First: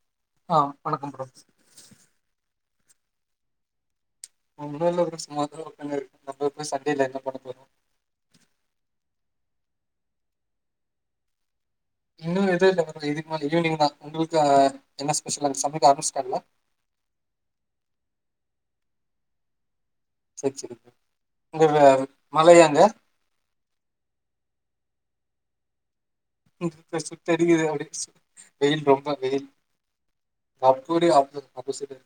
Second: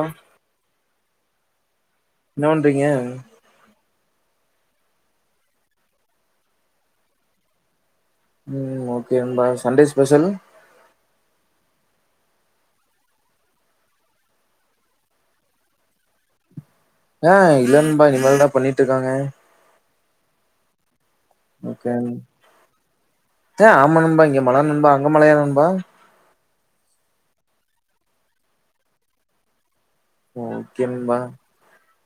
ஆஹ் ஆஹ் வணக்கம் ப்ரோ என்ன பண்றீங்க ஒன்னும்ல்ல ஒரு சுமாதா ஒக்காந்து இருக்கே நம்மப்ப சண்டேல என்ன பண்ண போறோம் உம் ஓகேம்பா சண்டே ஸ்பெஷல் இன்னும் எதுவும் இல்து ஈவினிங்க தா உங்களுக்கு என்ன ஸ்பெஷல் சமைக்க ஆரம்பிச்சிடாங்கலா ஆஹ் இல்லன்பா இனிமேல்தான் பண்ணிட்டு இருக்காங்க ச்சிரு ஏ ஆமா நண்பா இங்க மழ நண்பா அங்க மழ யா நண்பா ப்ப சுத்தடிக்குது அப்ப வெயில் ரொம்ப வெயில் ஓகே அப்புடி நண்பா ஆப்போசிட்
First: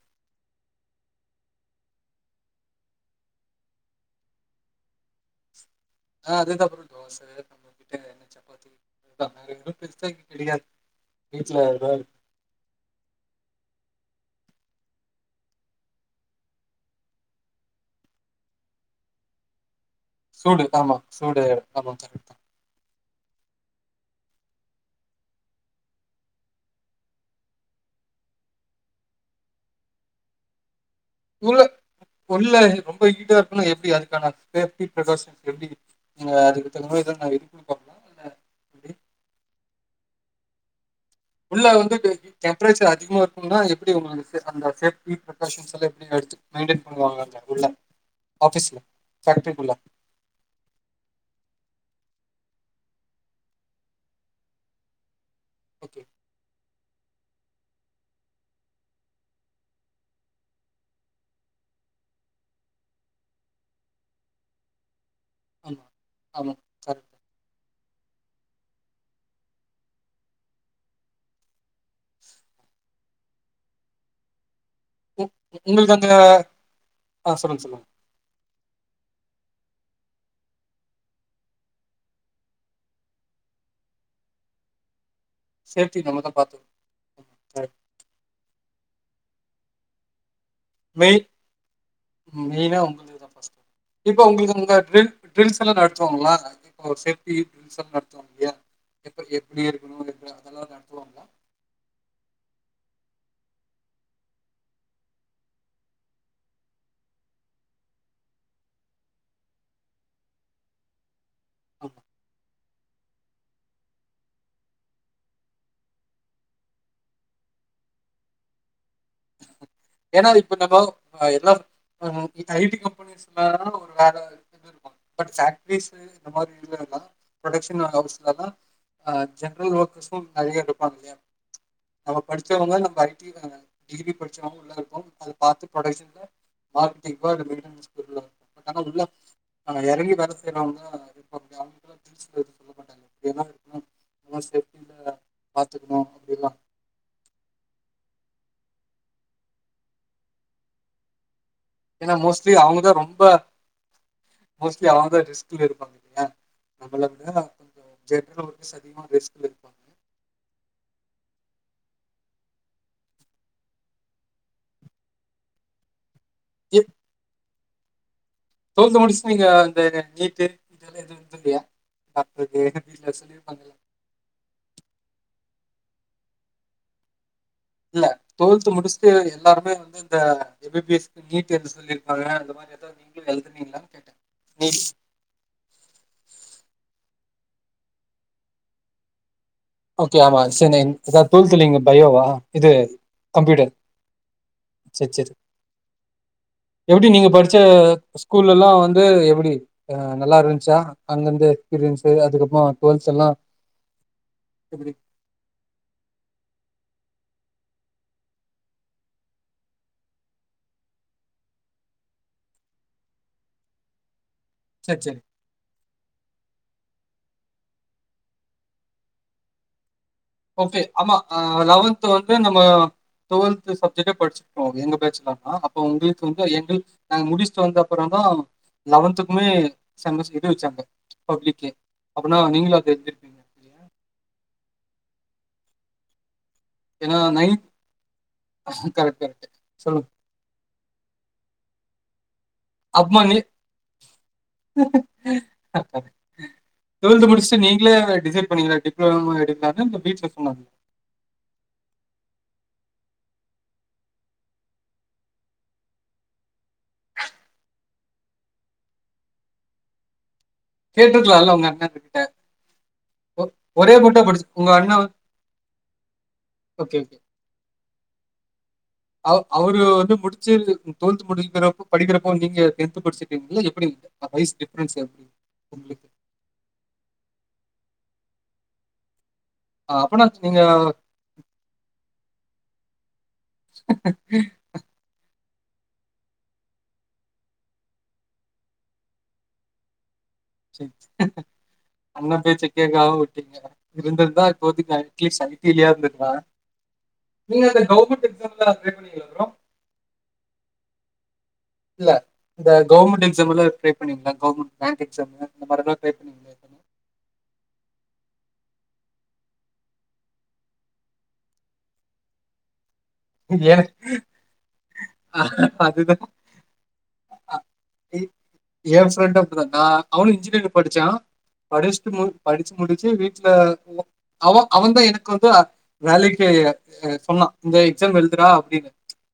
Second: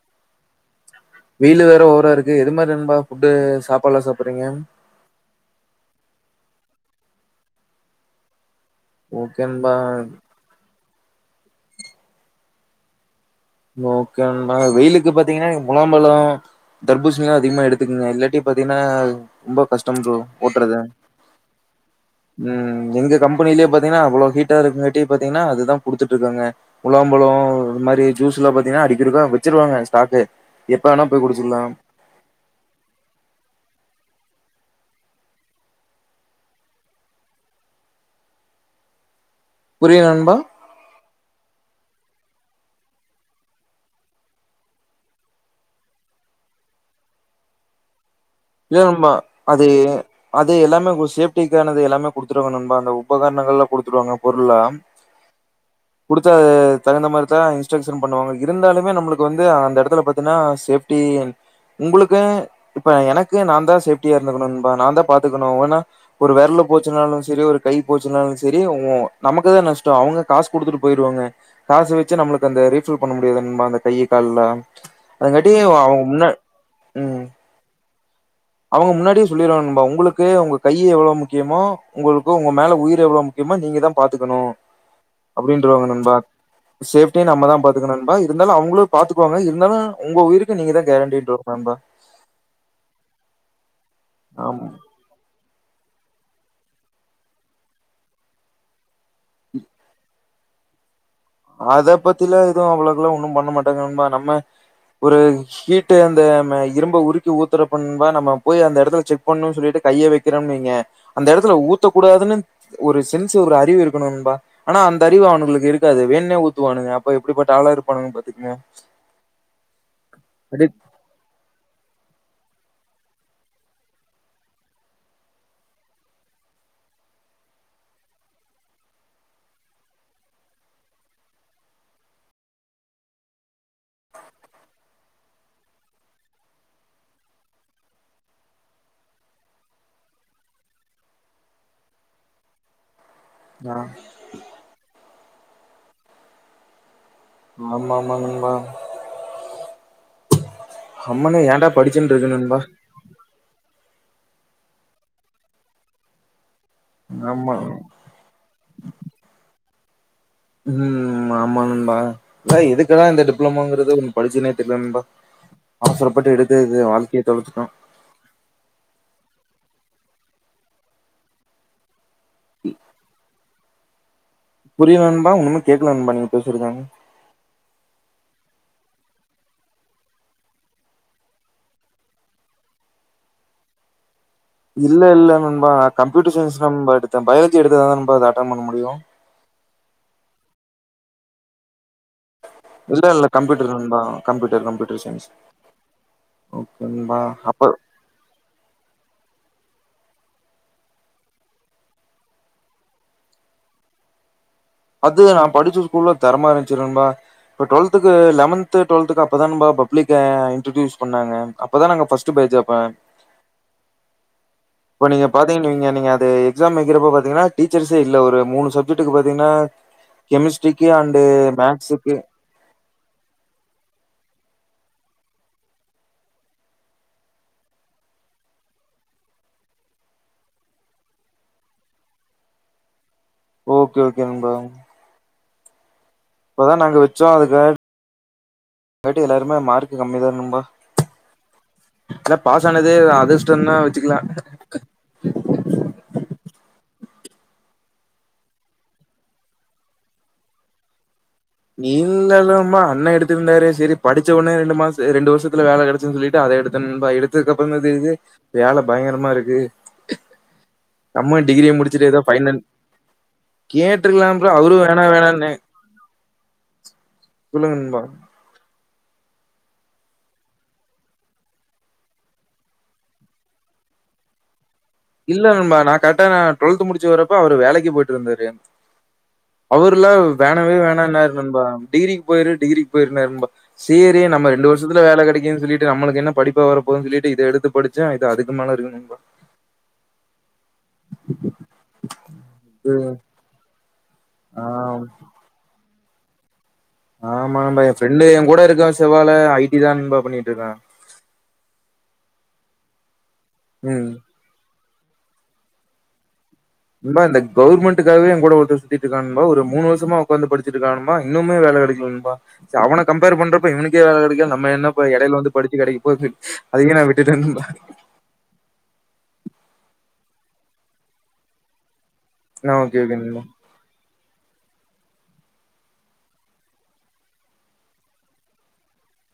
வெயிலு வேற ஓரா இருக்கு எது மாதிரி நண்பா ஃபுட்டு சாப்பாதுலாம் சாப்பிறீங்க ஆஹ் அது அப்புறம் தோசை நம்ம கிட்ட என்ன சப்பாத்தி ஓகே நண்பா பெருசா கிடையாது பீச்சுல ஓகே நண்பா வெயிலுக்கு பாத்தீங்கன்னா முலாம்பழம் தர்பூசணிலிம் அதிகமா எடுத்துக்குங்க இல்லாட்டி பாத்தீங்கன்னா ரொம்ப கஷ்டம் ப்ரோ சூடு ஒட்றது ஆமா சூடு ஆமா கரெக்ட் தா உம் எங்க கம்பெனிலயே பாத்தீங்கன்னா அவ்வளோ ஹீட்டா இரு பாத்தீங்கன்னா அதுதான் கூடுத்துட்டு இருக்காங்க உளாம்பழம் இது மாதிரி ஜூஸ்ல பாத்தீங்கன்னா அடிக்க இருக்கா வச்சிருவாங்க ஸ்டாக்கு எப்ப வேணா போய் குடிச்சிக்கலா ஒல்ல ரொம்ப ஹீட்டா இருக்குன்னா எப்படி அது சேபி பிகாஷன் எப்ப அதுக்கு எலாம் புரியலநண்பா உள்ள வந்து டெம்பரேச்சர் அதிகமா இருக்கும்ன்னா எப்படி உங்களுக்கு அந்த சேப்டி பிகாஷன்ஸ் எல்லாம் எப்டி எடுத்து மெயின்டன் பண்ணுவாங்க அ உள்ள ஆஃபீஸ்ல இல்ல நண்பா அது ஃபேக்ட்ரிக்குள்ள அது எல்லாமே சேப்டிக்கானது எல்லாமே குடுத்துருவங்க நண்பாஅந்த உபகரணங்கள் எலாம் குடுத்துருவாங்க பொருளா ஓகே குடுத்த தகுந்த மாதிரி த இன்ஸ்டரஷன் பண்ணுவாங்க இருந்தாலுமே நம்மளுக்கு வந்து அந்த இடத்துல பாத்திகன்னா சேப்டி உங்களுக்கு இப்ப எனக்கு நான் தான் சேப்டியா இருந்துகணும்பா நான் தான் பாத்துக்கணும்ன்னா ஆமா ஒரு ஆமா விரலு கரெக்ட் போச்சனாலும் சரி ஒரு கை போச்சுனாலும் சரி நமக்குதான் நஷ்டம் அவுங்க காசு குடுத்துட்டு போயிடுவாங்க காசு வச்சு நம்மளுக்கு அந்த ரீபில் பண்ண முடியாதுமா அந்த கையி கால்லா உ அதுங்காட்டி உங்களுக்கு அவங்க அந்த முன்னா ம் ஆஹ சொல்லுங்க சொல்லுங்க அவங்க முன்னாடியே சொல்லிருவாபா உங்களுக்கு உங்க கையி எவ்வளவு முக்கியமோ உங்களுக்கு உங்க மேல உயிர் எவ்வளவு முக்கியமோ நீங்க தான் பாத்துக்கணும் அப்படின்றவாங்க சேஃப்டி நண்பா நம்ம தா பாத்து சேப்டியினு நம்ம தான் பாத்துக்கணும் நண்பா இருந்தாலும் அவுங்களும் பாத்துக்குவாங்க இருந்தாலும் உங்க உயிருக்கு நீங்க தான் மெய் கேரண்டிடோ நண்பா. ஸ். இப்ப உங்களுக்கு ஆமா உங்க டெல் டெல்ஸ் எல்லாம் நட. த்துவோங்களா இப்ப சேஃப்டி ஃப்ரெண்ட்ஸ் நடத்துவாங்க இல்லையா. எப்ப எப்படி இருக்கணும் எல்லா. அதல்லாம் நடத்துவங்களா. அத பத்திலாம் எதுவும் அவ்வளவுக்கெல்லாம் ஒன்னும் பண்ண மாட்டேங்க நண்பா நம்ம ஒரு ஹீட்டு அந்த இரும்ப உருக்கி ஊத்துறப்ப நண்பா நம்ம போய் அந்த இடத்துல செக் பண்ணும்னு சொல்லிட்டு கைய வைக்கிறோம்வீங்க. அந்த இடத்துல ஆமா ஊத்தக்கூடாதுன்னு. ஒரு சென்ஸ் ஒரு அறிவு இருக்கணும் நண்பா. ஆனா அந்த அறிவு அவனுங்களுக்கு இருக்காது வேண். ணே ஊத்துவானுங்க அப்ப எப்படிப்பட்ட ஆளா இருப்பானுங்க பாத்துக்கங்க. [inaudible] ஏன்னா இப்ப அடி நம்ம எல்லாம் பண்ணனு. இது ஐடி கம்பெனிஸ்ல்லாம் ஒரு வேற இது இருக்கு. பட் சேட்டடீஸ்சு இந்த மாதிரி இதுல்லாம் ப்ரொடெக்ஷன் ஹைஸ்ல்லாம் ஜென்ரல் ஒர்க்கர்ஸும் நறைய இருப்பாங்க இல்லையா. நம்ம படிச்சவங்க நம்ம ஐடி வேல. டிகிரி படிச்சவங்க உள்ள இருப்போம் அத பாத்து ப்ரொடக்ஷன்ல மார்கெட்டிங் புல்லா இருக்கும் பட் ஆனா உள்ள இறங்கி வேல செய்றவனுங்க இப்போ அ அவங்களுக்களாம் சொல்ல மாட்டாங்க. இப்படியெல்லாம் இருக்கணும் ஆஹ இதெல்லாம் சேஃப்டியில பாத்துக்கணும் அப்படிலா. ஆமா ஆமா நண்பா. அம்மன்னே ஏன்டா. படிச்சுன்ட்டு ஏன்னா இருக்க மோஸ்ட்லி நண்பா அவங்கதான் ரொம்ப. மோஸ்ட்லி அவங்கதான் ரிஸ்க்ல இருப்பாங்க இல்லையா. நம்மள விட ஆமா. கொஞ்சம் ஜென்ரல் ஒர்க்கர்ஸ் வந்து அதிகமாக ரிஸ்கில்ல இருப்பாங்க. உம் ஆமா நண்பா இல்ல எதுக்குடா இந்த டிப்ளமோங்கிறது ஒன்னு படிச்சனே தெரியல நண்பா அவசரப். பட்டு எடுத்து வாழ்கையே தொலச்சிட்டோம். டொல்த்து முடிச்சு நீங்க அந்த நீட்டு இதெல்லாம் எதுவும் இது இல்லையா. டாக்டர்க்கு எதுக்கு வீட்ல சொல்லிருப்பாங்கள. புரியல நண்பா ஒண்ணுமே கேட்கல நண்பா நீங்க பேசுரதுங். இல்ல டொல்து முடிச்சுட்டு எல்லாருமே வந்து இந்த எம் பிபி எஸ்கு நீட்டு எழுத சொல்லிருக்காங்க அந்த மாதிரி ஏதாவது நீங்களும் எழுதுனீங்களானு கேட்ட. இல்ல இல்ல நன்பா கம்ப்யூட்டர் சைன்ஸ் நம்ப எடுத். த பயாலஜி எடுத்தாதான் நம்ப இத அட்டன் பண்ண முடியும். ஓகே ஆமா சரின்னை எதா டொல்த்ல நீங்க பயோவா. இது இல்ல இல்ல கம்ப்யூட்டர் நண்பா கம்ப்யூட்டர் கம்ப்யூட்டர் சயின்ஸ் சேரிச்சேரி. ஓகே எப்படி நண்பா நீங்க படிச்ச அப்ப ஸ்கூல்ல எல்லாம் வந்து எப்படி. அஹ நல்லா இருந்துச்சா அங்கிருந்து எக்ஸ்பீரியன்ஸ்சு அதுக்கப்புறோ டுவெல்த் எல்லாம். அது நா படிச்ச ஸ்கூல்ல தரமா இருஞ்சு நண்பா. இப்ப டுவெல்த்துக்கு லெவன்து டுவெல்த்துக்கு அப்பதான் பப்ளிக்கே இன்டுடியூஸ் பண்ணாங்க அப்பதான் நாங்க பஸ்ட பேஜ் அப்ப. செரி இப்ப செரி நீங்க பாத்தீங்கன் வைங்க நீங்க அது எக்ஸ்சாம் வைக்கரப்போ பாத். ஏனா டீச்சர்ஸே இல்ல ஒரு மூணு சப்ஜெட்க்கு பாத்தீங்கன்னா ஓகே கெமிஸ்ட்ரிக்கு ஆமா அண்டு லெவன்த் மேக்ஸுக்கு வந்து நம்ம டுவல்த் சப்ஜெட் படிச்சு எங்க பேட்ச்தான அப்போ உங்களுக்கு வந்து எங்க நாங்க முடிச்சுட்டு வந்த அப்புறம் தான் லெவன்துக்குமே செமஸ் எது வச்சாங்க பப்ளிகே அப்பனா நீங்களும் அதே ஓகே ஓகே நண்பா இப்பதான் நாங்க ஏன்னா வச்சோம் நைன் அதுக்க கரெக்ட் கட்டியும் கரெக்ட் எல்லாருமே மார்க்கு சொல்லுங்க கம்மி தான்நண்பா எல்ல பாஸ் ஆனதுே அப்பமா நீ அதிர்ஷ்டனா வச்சுக்கலாம் டு்வெல்த் முடிச்சுட்டு நீங்களே டிசைட் பண்ணீங்களா டிப்ளமோ எடுக்கலான்னு இந்த வீட்டில் சொன்னாங்கள இ இல்லல்லமா அண்ணன் எடுத்துட்டு இருந்தாரு சரி படிச்ச உடனே ரெண்டு மாசம் ரெண்டு வருஷத்துல வேலை கிடைச்சன்னு சொல்லிட்டு அதை எடுத்தே நண்பா எடுத்ததுக்கு அப்புறம் தான் தெரியுது வேலை பயங்கரமா இருக்கு நம்முலும் கேட்டிருக்கலாம்ல உங்க டிகிரிய அண்ணன் முடிச்சுட்டுட்டு கிட்ட ஏதோ பைனல் ஒ- ஒரே மட்டும் கேட்டுருக்கலாம் படிச்சு ப்ரோ உங்க அவரும் அண்ணன் வேணா வந்து- வேணாம்னு ஓகே ஓகே சொல்லுங்க நண்பா [inaudible] அவ அவரு வந்து முடிச்சு டுவெல்த் முடிகிரப்போ படிக்கிறப்போ நீங்கெ டென்த்து படிச்ச எப்படி வயசு டிஃபரன்ஸ் எப்படி இல்ல நண்பா நான் உங்களுக்கு கரெடா டுவல்த் முடிச்சு வர்றப்ப அவரு வேலைக்கு போயிட்டு இருந்தாரு ஆ, அவர் எல்லாம் அப்பனா நீங்க வேணவே வேணாம்ன்னாரு நண்பா டிகிரிக்கு போயிரு டிகிரிக்கு போயி சேரி நம்ம ரெண்டு வருஷத்துல வேலை கிடைக்க இது சொல்லிட்டு நம்மளுக்கு என்ன படிப்பா வர போதுன்னு சொல்லிட்டு இது எடுத்து படிச்சே இது அதுக்கு மேலஇருக்கு அண்ண பேச்ச ம் கேக்கம விட்டீங்க இருந்ததுதான் ஆ இப்போது அட்டிலிஷ் ஐ டி லியாது பா ஆமா ஆமா என் ஃப்ரெண்டு என் கூட ட்ரை இருக்கான் பண்ணீங்களா செவ்வால ப்ரோ ஐடி நண்பா பண்ணிட்டு இருக்கோன் இல்ல இந்த கவுர்மெண்ட் எக்ஸா இந்த முற ம் டிரைபண்ணிருங்க கவர்மெண்ட் பேங்க் எக்ஸாமு இந்தமாரி டிரைப்பன்னு நண்பா கவர்மெண்ட்டுக்காகவே என் கூட ஒருத்தன் சுத்திட்டு இருக்கான் நண்பா ஒரு மூணு வருஷமா உக்காந்து படிச்சிட்டு இருக்கான் நண்பா இன்னுமே வேலை கெடைக்கல நண்பா அவனுக் கம்பேர் பண்றப்ப ஏன்னா இவனுக்கே வேலை கிடைக்கல நம்ம என்ன இப்ப எடையில வந்து படிச்சு அதுதான் கிடைக்கப்போது அதுக்கே நான் விட்டுட்டேன் அ- நண்பா என் ஃப்ரெண்ட் அவனும் இன்ஜினியரிங் படிச்சான் அப்டியே படிச்சு ஆ ஓகே முடிச்சு ஓகே நண்பா வீட்ல அவ அவன் தான் எனக்கு வந்து வேலைக்கு சொன்னான் இந்த எக்ஸாம் எழுதுடா அப்டின்னு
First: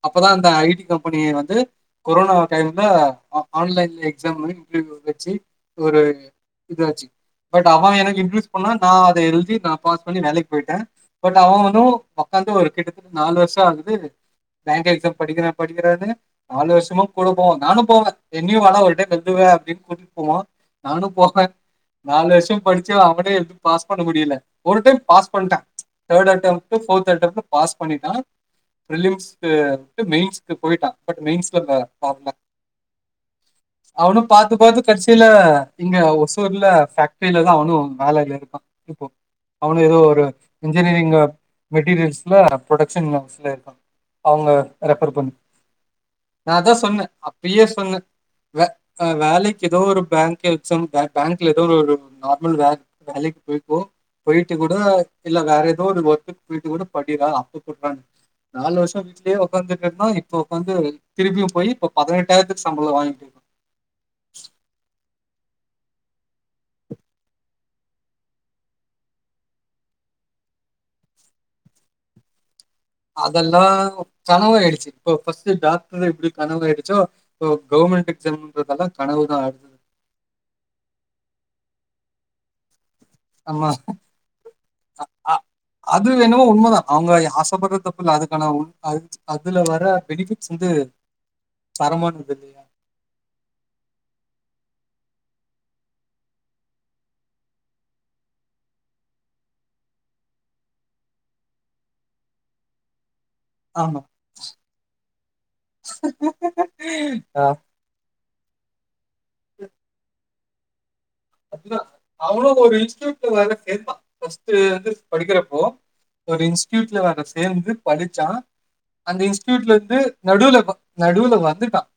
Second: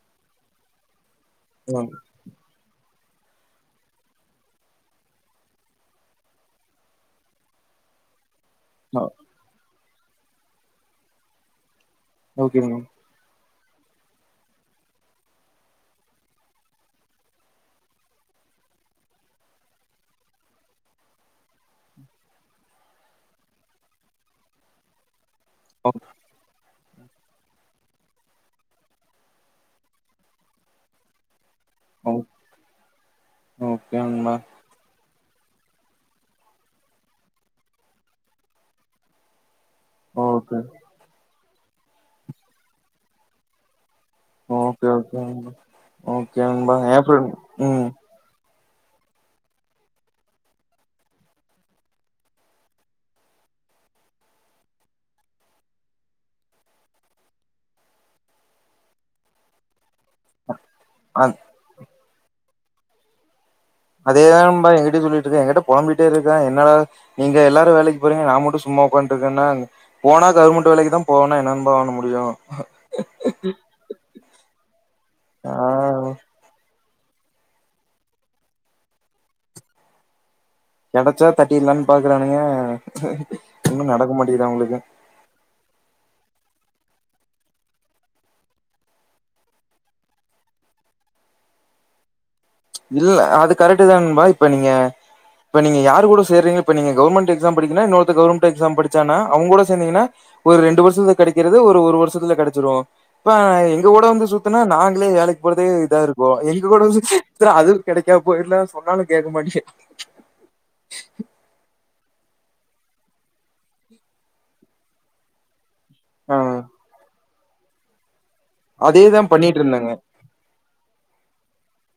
அப்பதான் அந்த ஐடி கம்ப இப்ப நீ வந்து ஆ கொரோனா டைம்ல ஆன்லைன்ல எக்ஸாம்ந்து இன்டர்வியூ வச்சு ஒரு இது வச்சு பட் அவ எனக்கு இன் னா ஆ நான் அதை எழுதி நான் பாஸ் பண்ணி வேலைக்கு போயிட்டேன் பட் அவுனும் உக்காந்து ஓகே ஒரு நண்பா கிட்ட நாலு வருஷம் ஆகுது பேங்க் எக்ஸாம் படிக்கிறேன் படிக்கிறேனு நாலு வருஷமும் கூட போவேன் நானும் போவேன் என்னையும் வாடா ஒரு டைம் எதுவ அப்படின்னு கூட்டிட் போவான் நானும் போவேன் நாலு வருஷம் படிச்ச அவனே பாஸ் பண்ண முடியல ஒரு time pass [unintelligible] okay third attempt fourth அட்டெம்ட்ல பாஸ் பண்ணிட்டான் பில்லிம்ஸ்கு மெயின்ஸ்கு போயிட்டான் பட் மெயின்ஸ் ஓ [unintelligible] ஓகே அவனும் நண்பா பாத்து பாத்து கடிச்சு ல்ல இங்க ஒசூர்ல பேஃக்ட்ரீலதான் அவனும் வேலையில இருக்கான் இப்போ அவனு ஏதோ ஒரு ஓகே இன்ஜீனியரிங்க மெட்டீரியல்ஸ்ல ப்ரொடக்ஷன் மந்ஸ் ல இருக்கான் அவங்க ஓகே ரெஃபர் ஓகே பண்ணு ஓகே நான் நண்பா தான் ஏ சொன்னே ஃப்ரெண்ட் அப்பியே ம் சொன்னே வே வேலைக்கு ஏதோ ஒரு பேங்க் எக்ஸாம் பேங்க்ல ஏதோ ஒரு நார்மல் வே வேலைக்கு போய்கோ போயிட்டு கூட இல்ல வேற ஏதோ ஒரு ஒர்க்குக்கு போயிட்டு கூட படிறா அப்ப போடுறா நாலு வருஷம்வீட்லே உகாந்து இப்ப ஒக்காந்து அத் திரும்பியும் போய் இப் பதினெட்டாயிரத்துக்கு சம்பளம் வாங்கிட்டு இரு அதேதான் பாய் எங்கிட்டயும் சொல்லிட் என்கிட்ட பொழம்பிட்டே இருக்கான் என்னட நீங்க எல்லாரும் வேலைக்கு போறீங்க நான் மட்டும் சும்மா உட்காட்டு இருக்கேன்னா போனா கவர்மென்ட் வேலைக்கி தான் போவேனா என்னபா பண்ண முடியும் அதெல்லாம் கனவாயிடுச்சு இப்போ பஸ்ட் ஆ டாக்டர் எப்படி கனவாயிடுச்சோ இப்ப கவர்மெண்ட் எக்ஸாம் முங்றதெல்ல கனவுதான் அது கிடைச்சா தட்டிரிலாம்னு பாக்குறானுங்க ஆமா ஒன்னு நடக்க மாட்டேங்குது அவுங்களுக்கு அஅ அது வேணுமோ உண்மைதான் அவங்க ஆசைப்படுற தப்புல்ல அதுக்கான அது அதுல வர பெனிஃபிட்ஸ் வந்து தரமானது இல்லையா இல்ல அது கரெக்ட் தான்பாய் இப்ப நீங்க இப்ப நீங்க யார் கூட சேறீங்க இப்ப நீங்க கவுர்மெண்ட் எக்ஸாம் படிக்கன்னா இன்னொருத்த கவுர்மெண்ட் எக்ஸாம் படிச்சானா அவங்க கூட சேந்தீங்கன்னா ஒரு ரெண்டு வருஷத்துல கிடைக்கிறது ஒரு ஒரு வருஷத்துல கிடைச்சிரும் இப்ப எங்க ஆமா. கூட வந்து சுத்துனா நாங்களே வேலைக்கு போறதே இதா இருக்கும் எங்க கூட வந்து சுத்தி ஆ, சுத்ர அது கிடைக்கா போயிர்ல சொன்னாலிங் கேட்க மாட்டி அதுதான். அவனும் ஒரு இன்ஸ்டியூட்ல வர கேப்பான் பஸ்ட்ட் வந்து படிக்கிறப்போ ஆ ஒரு இன்ஸ்டியூட்ல வர சேந்து படிச்சான் அந்த அதேதா பண்ணிட்டு இன்ஸ்டூட்ல இருந்தாங்க இருந்து நடுல நடுவுல வந்துட்டான்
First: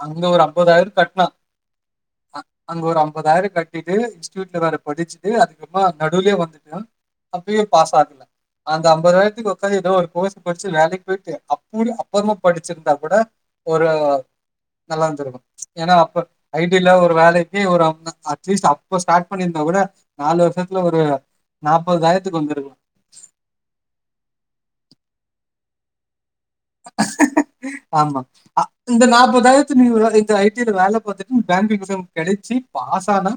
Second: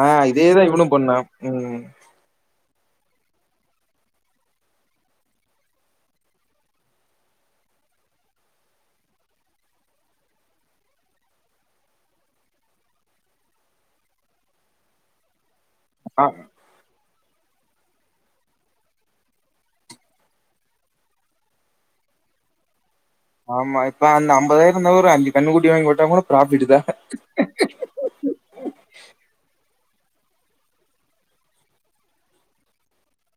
ஆ அங்க ஒரு இதேதா இவனு அம்பதாயிரம் பண்ணா கட்னா ம் அங்க ஒரு அம்பதாயிரம் கட் இதே இன்ஸ்டூட்ல வேற படிச்சுட்டு அதுக்கப்புறமா நடுலயே வந்துட்டு அப்பியே பாஸ் ஆகல அந்த ஐம்பதுாயிரத்துக்கு ஒக்காது எதோ ஒரு கோர்ஸ்டிச்சு வேலைக்கு போயிட்டு அப்புடி அப்புறமா படிச்சிருந்தா கூட ஒரு நல்லா இருந்துருக்கும் ஏன்னா அப்ப ஆ ஐடில ஒரு வேலை இன்னக்கி ஒரு [unintelligible] அட்லீஸ்ட் அப்ப ஸ்டார்ட் பண்ணிருந்தா கூட நாலு வருஷத்துல ஒரு நாப்பதாயிரத்துக்கு வந்திருக்கலா ஆமா இப்ப அந்த அம்பதாயிர இருந்தா கூட அஞ்சு கன்னுக்குட்டி வாங்கி விட்டா கூட ப்ராஃபிட் தா ஆமா அ இந்த நாப்பதாயி ரத்துக்கு இந்த ஐ டி வேல பாத்துட்டு நீ பேங்கிங் எக்ஸாம் கெடைச்சி பாஸ் ஆனா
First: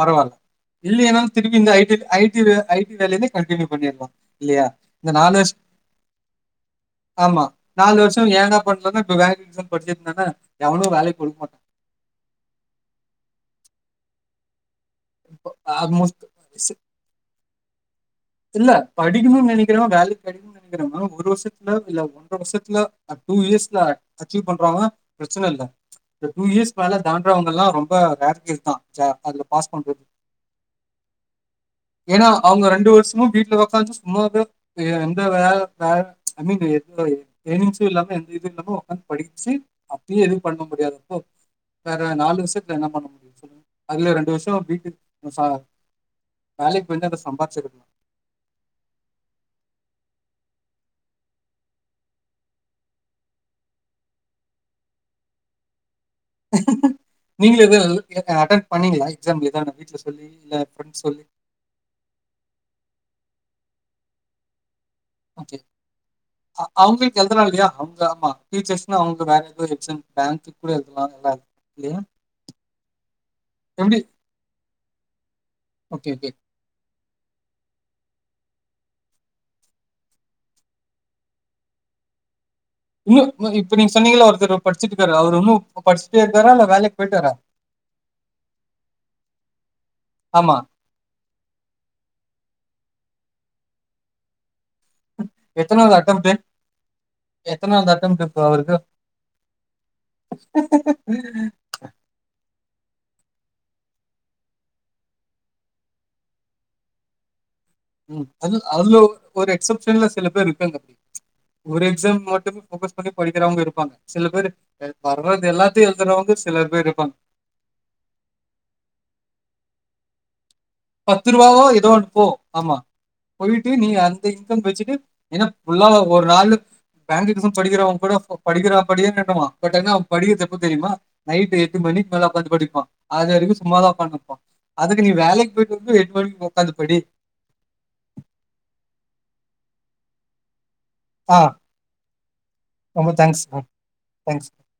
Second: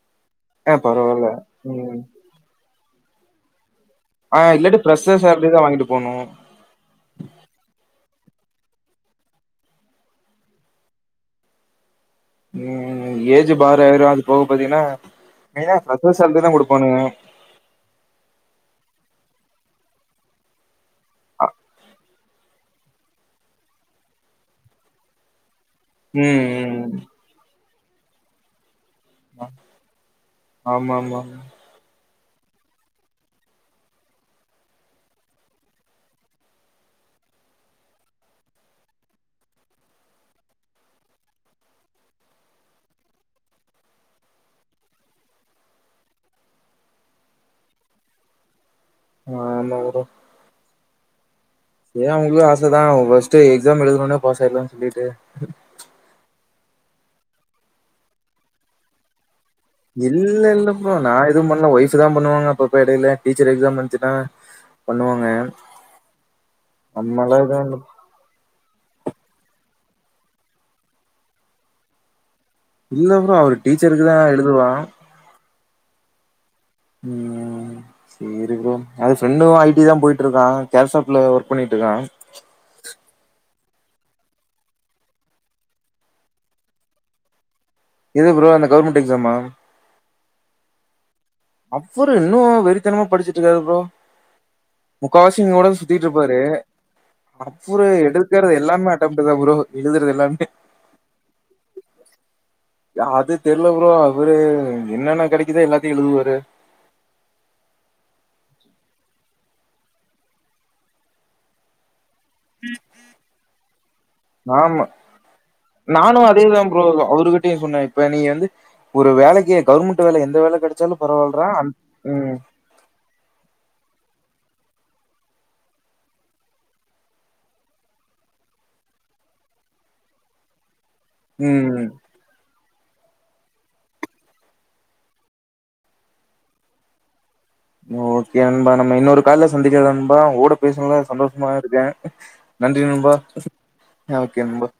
பரவால்ல ஆ பரவால்ல இல்லயினாலு திருப்பி இந்த ஐ டி ஐ டி ல ஐ டி வேலலயே கண்டினுயு ஆஹ் இல்லாட்டி ஃபிரெஷ்ஷர் சேலரிதா வாங்கிட்டு போகணு ஆமா நாலு வருஷோ ஏண்டா பண்லனா இப்ப பேங்க் எக்ஸாம் படிச்சிட்ருந்தனா எவனு வேலையு குடுக்க மாட்டா உம் ஏஜ் பார் ஆய்டு அது போக பாத்தீங்கனா இப்போ மெய்னா ஃபிரஷ்ஷர் சாலரிதா குடுப்பானுக இல்ல படிக்கனுன்னு நெனைக்கிறவ வேலை கெடைக்கும்னு [unintelligible] [unintelligible] ஒரு அ வருஷத்துல இல்ல ஒன்ர வருஷத்துல அ டூ இயர்ஸ்ல அச்சீவ் பண்றாங்னா பிரச்சன இல்ல இந்த டூ ம் இயர்ஸ் ம் மேல தான்றவங்க எல்லா ரொம் ப ரேர் கேஸ்தா ச்சா அதுல பாஸ் பண்றது ஆமா ஆமா ஏன்னா அவங்க ரெண்டு வருஷ் சும்மா வீட்ல ஒக்காந்து சும்மாவே து எந்த வே வே ஐ மீன் எந்த எய்ம்ஸு இல்லாம எந்த இது இல்லாம உக்காந்து படிச்சு அப்டியே எது பண்ண முடியாது அப்போ வேற நாலு வருஷத்துல என்ன பண்ண முடிய சொல்லு அதுல ரெண்டு வருஷ வீட்டு ச வேலைக்கு வந்து அத சம்பாதிச்சுருக்கலா ஆமா ப்ரோ ஏன் அவங்களுக்கு ஆசதா ஃபஸ்ட் எக்ஸாம் எழுதனவுடனே பாஸ் ஆயிரலான்னு சொல்லிட்டு நீங்களு இது இத அட்டெண்ட் பண்ணீங்களா எக்ஸாம் எதுனா வீட்ல சொல்லி, இல்ல இல்ல ப்ரோ ஃப்ரெண்ட்ஸ் நா சொல்லி? எதுவு பண்ணல ஒய்ஃப்தா பண்ணுவாங்க அப்பப்போ எடையில டீச்சர் எக்ஸாம் வந் துச்சுனா ஓகே அ அவுங்க நம்மளா எழுதுல இல்லையா எதுவும் அவுங்க ஆமா டீச்சர்ஸ்னா அவங்க வேற எது எக்ஸாம் பேங்க்கு கூட எழுதலா எல்லா இல்லையா இல்ல ப்ரோ அவ எப்படி? டீச்சருக்குதா எழுதுவா ஓகே ஓகே உம் சேரி ப்ரோ அது ஃப்ரெண்டும் ஐ டி தா போயிட்ருக்கா கேர்ஷாஃப்ட்ல ஒர்க் பண்ணிட்ருக்கா இன்னு இன்னு இப்ப நீங்க சொன்னீங்கல்ல ஒருத்தரு படிச்சுட்டு இருக்காரு அவரு இன்னு படிச்சுட்டே இருக்காரா இல்ல வேலைக்கு போயிட்டாரா எது ப்ரோ அந்த கவுர்மெண்ட் எக்ஸாமா ஆமா. அவரு இன்னு வெறித்தனமா படிச்சுட்டு இருக்காரு ப்ரோ முக்காவாசி எங்கூடதா எத்தனாவது சுத்திட்டு அட்டெம்ப்ட்? இருப்பாரு அவரு எத்தனாவது அட்டெம்ப்ட் இப்ப எடுக்கறது அவருக்கு? எல்லாமே அட்டம்ட்டுதா ப்ரோ எழுதுறது எல்லாமே அ அது தெரியல ப்ரோ அவரு என்னென்ன கெடைக்குதா எல்லாத்தையு எழுதுவாரு உம் அது அதுல ஒரு எக்சப்ஷன்ல சில பேர் இருக்காங்க அப்டி ஒரு எக்ஸாம் க்கு மட்டுமே ஃபோகஸ் பண்ணி படிக்கிறவங்க இருப்பாங்க சில பேர் ஆமா அ வர்றது எல்லாத்தையும் நானு எழுதுறவங்க சில அதேதா ப்ரோ பேர் இருப்பாங்க அவருகிட்டயு சொன்னே இப்ப நீ வந்து ஒரு வேலைக்கு கவர்மெண்ட் வேல எந்த வேல கெடச் பத்து ரூபாவோ இருப்பதே ஆமா போயிட்டு நீ அந்த போன் வச்சட்டு ஏனா ஒரு நாள் பேங்க்ண்ட் படிக்கிறவன் கூட படிக்கிறா படிக்கிறான் பட் அவ படிக்கிறது எப்ப தெரியுமா நைட்டு எட்டு ம் மணிக்கு மேல ஓக்காந்தி படிப்பா அதுவரைக்கும் சும்மாதா உக்காந்துருப்போம் அதுக்கு நீ வேலைக்கு போய்ட்டு புக்கு எட்டு் மணிக்கு உக்காந்து படி ஓகே நண்பா இன்னொரு கால்ல சந்திக்கல நண்பா ஓட பேசனல்லா ஆ சந்தோஷமா இருக்கே நன்றி ரொம்ப நண்பா தேங்க்ஸ் மேம், ஓகே தேங்க்ஸ் நண்பா